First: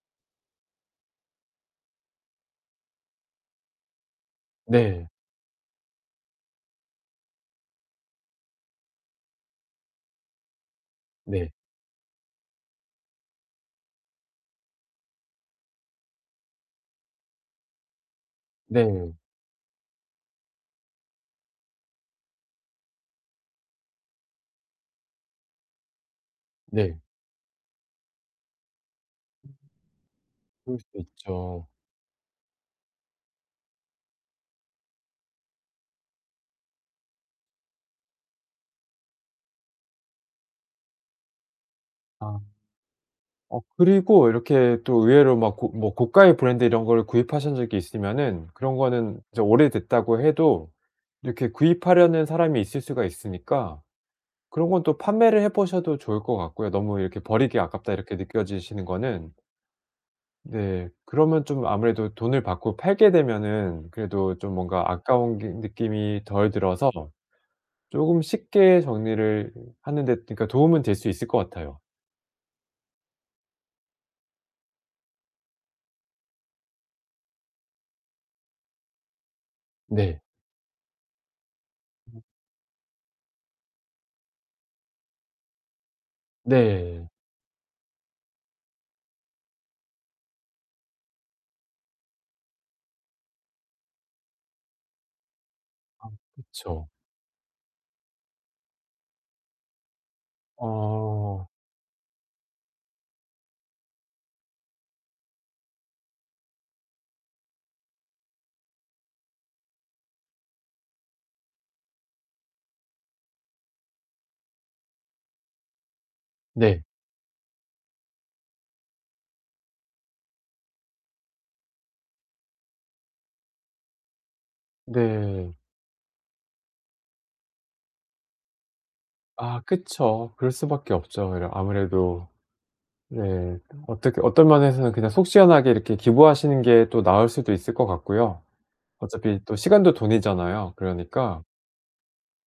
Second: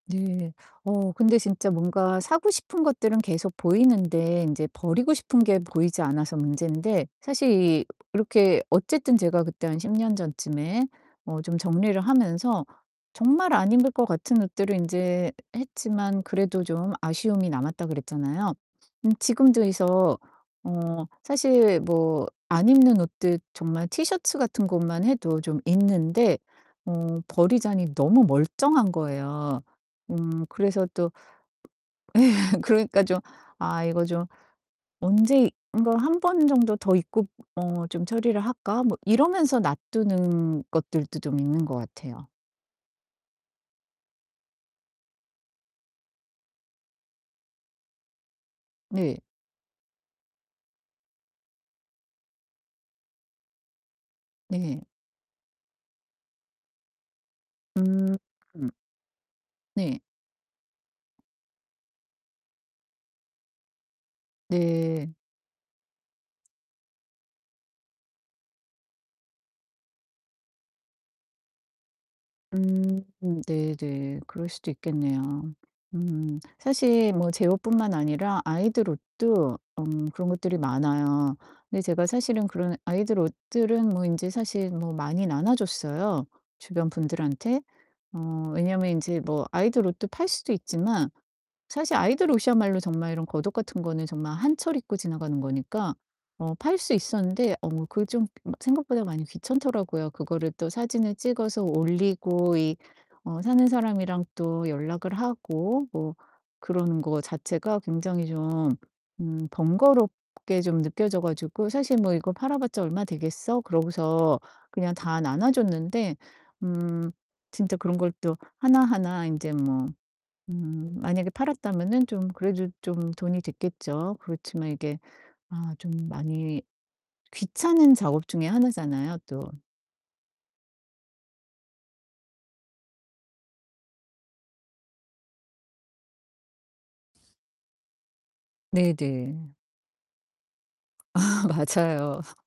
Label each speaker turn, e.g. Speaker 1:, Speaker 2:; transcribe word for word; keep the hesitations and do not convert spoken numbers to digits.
Speaker 1: 네. 어 근데 진짜 뭔가 사고 싶은 것들은 계속 보이는데 인제
Speaker 2: 네.
Speaker 1: 버리고 싶은 게 보이지 않아서 문제인데 사실 이 이렇게 어쨌든 제가 그때 한 십 년 전쯤에 어
Speaker 2: 네.
Speaker 1: 좀 정리를 하면서 정말 안 입을 것 같은 옷들은 인제 했지만 그래도 좀 아쉬움이 남았다 그랬잖아요? 음
Speaker 2: 네.
Speaker 1: 지금도 그래서 어 사실 뭐 안 입는 옷들 정말 티셔츠 같은 것만 해도 좀 있는데
Speaker 2: 네.
Speaker 1: 어 버리자니 너무 멀쩡한
Speaker 2: 음.
Speaker 1: 거예요. 음
Speaker 2: 그럴
Speaker 1: 그래서
Speaker 2: 수도
Speaker 1: 또
Speaker 2: 있죠.
Speaker 1: 예 그러니까 좀 '아 이거 좀 언제 이거 한 번 정도 더 입고 어 좀 처리를 할까?' 뭐 이러면서 놔두는 것들도 좀 있는 것 같아요.
Speaker 2: 아. 어 그리고 이렇게 또 의외로 막 고 뭐 고가의 브랜드 이런 거를 구입하신 적이 있으면은 그런 거는
Speaker 1: 네.
Speaker 2: 이제 오래됐다고 해도 이렇게 구입하려는 사람이 있을 수가 있으니까 그런
Speaker 1: 네.
Speaker 2: 건 또 판매를 해 보셔도 좋을 것 같고요, 너무 이렇게 '버리기 아깝다.' 이렇게
Speaker 1: 음 음.
Speaker 2: 느껴지시는 거는.
Speaker 1: 네.
Speaker 2: 네. 그러면 좀 아무래도 돈을 받고 팔게 되면은 그래도 좀 뭔가
Speaker 1: 네.
Speaker 2: 아까운 게 느낌이 덜 들어서 쪼금 쉽게 정리를 하는데 그러니까 도움은 될 수 있을 것 같아요.
Speaker 1: 음 네네. 그럴 수도 있겠네요. 음 사실 뭐 제 옷뿐만 아니라 아이들 옷도 음
Speaker 2: 네.
Speaker 1: 그런 것들이 많아요. 근데 제가
Speaker 2: 음.
Speaker 1: 사실은 그런 아이들 옷들은 뭐 인제 사실 뭐 많이 나눠 줬어요, 주변
Speaker 2: 네.
Speaker 1: 분들한테. 어 왜냐면 인제 뭐 아이돌 옷도 팔 수도 있지만 사실 아이들 옷이야말로 정말 이런 겉옷 같은 거는 정말 한 철 입고 지나가는 거니까
Speaker 2: 아
Speaker 1: 어 팔
Speaker 2: 그쵸.
Speaker 1: 수 있었는데 어 그게 좀 막 생각보다 많이 귀찮더라고요. 그거를 또 사진을
Speaker 2: 어.
Speaker 1: 찍어서 올리고 이 어 사는 사람이랑 또 연락을 하고 뭐 그러는 거 자체가 굉장히 좀 음 번거롭게 좀 느껴져 가지고 사실 '뭐 이거 팔아 봤자 얼마 되겠어?' 그러고서 그냥 다 나눠 줬는데
Speaker 2: 네.
Speaker 1: 음 진짜 그런 걸 또 하나하나 인제 뭐 음 만약에 팔았다면은 좀 그래도 좀 돈이 됐겠죠. 그렇지만 이게
Speaker 2: 네.
Speaker 1: 아 좀 많이 귀찮은 작업 중에 하나잖아요 또.
Speaker 2: 아 그쵸. 그럴 수 밖에 없죠. 이러 아무래도 네. 어떻 어떤 면에서는 그냥 속 시원하게 이렇게 기부하시는 게 또 나을 수도 있을 것 같고요.
Speaker 1: 네
Speaker 2: 어차피
Speaker 1: 네.
Speaker 2: 또 시간도 돈이잖아요.
Speaker 1: 아
Speaker 2: 그러니까
Speaker 1: 맞아요.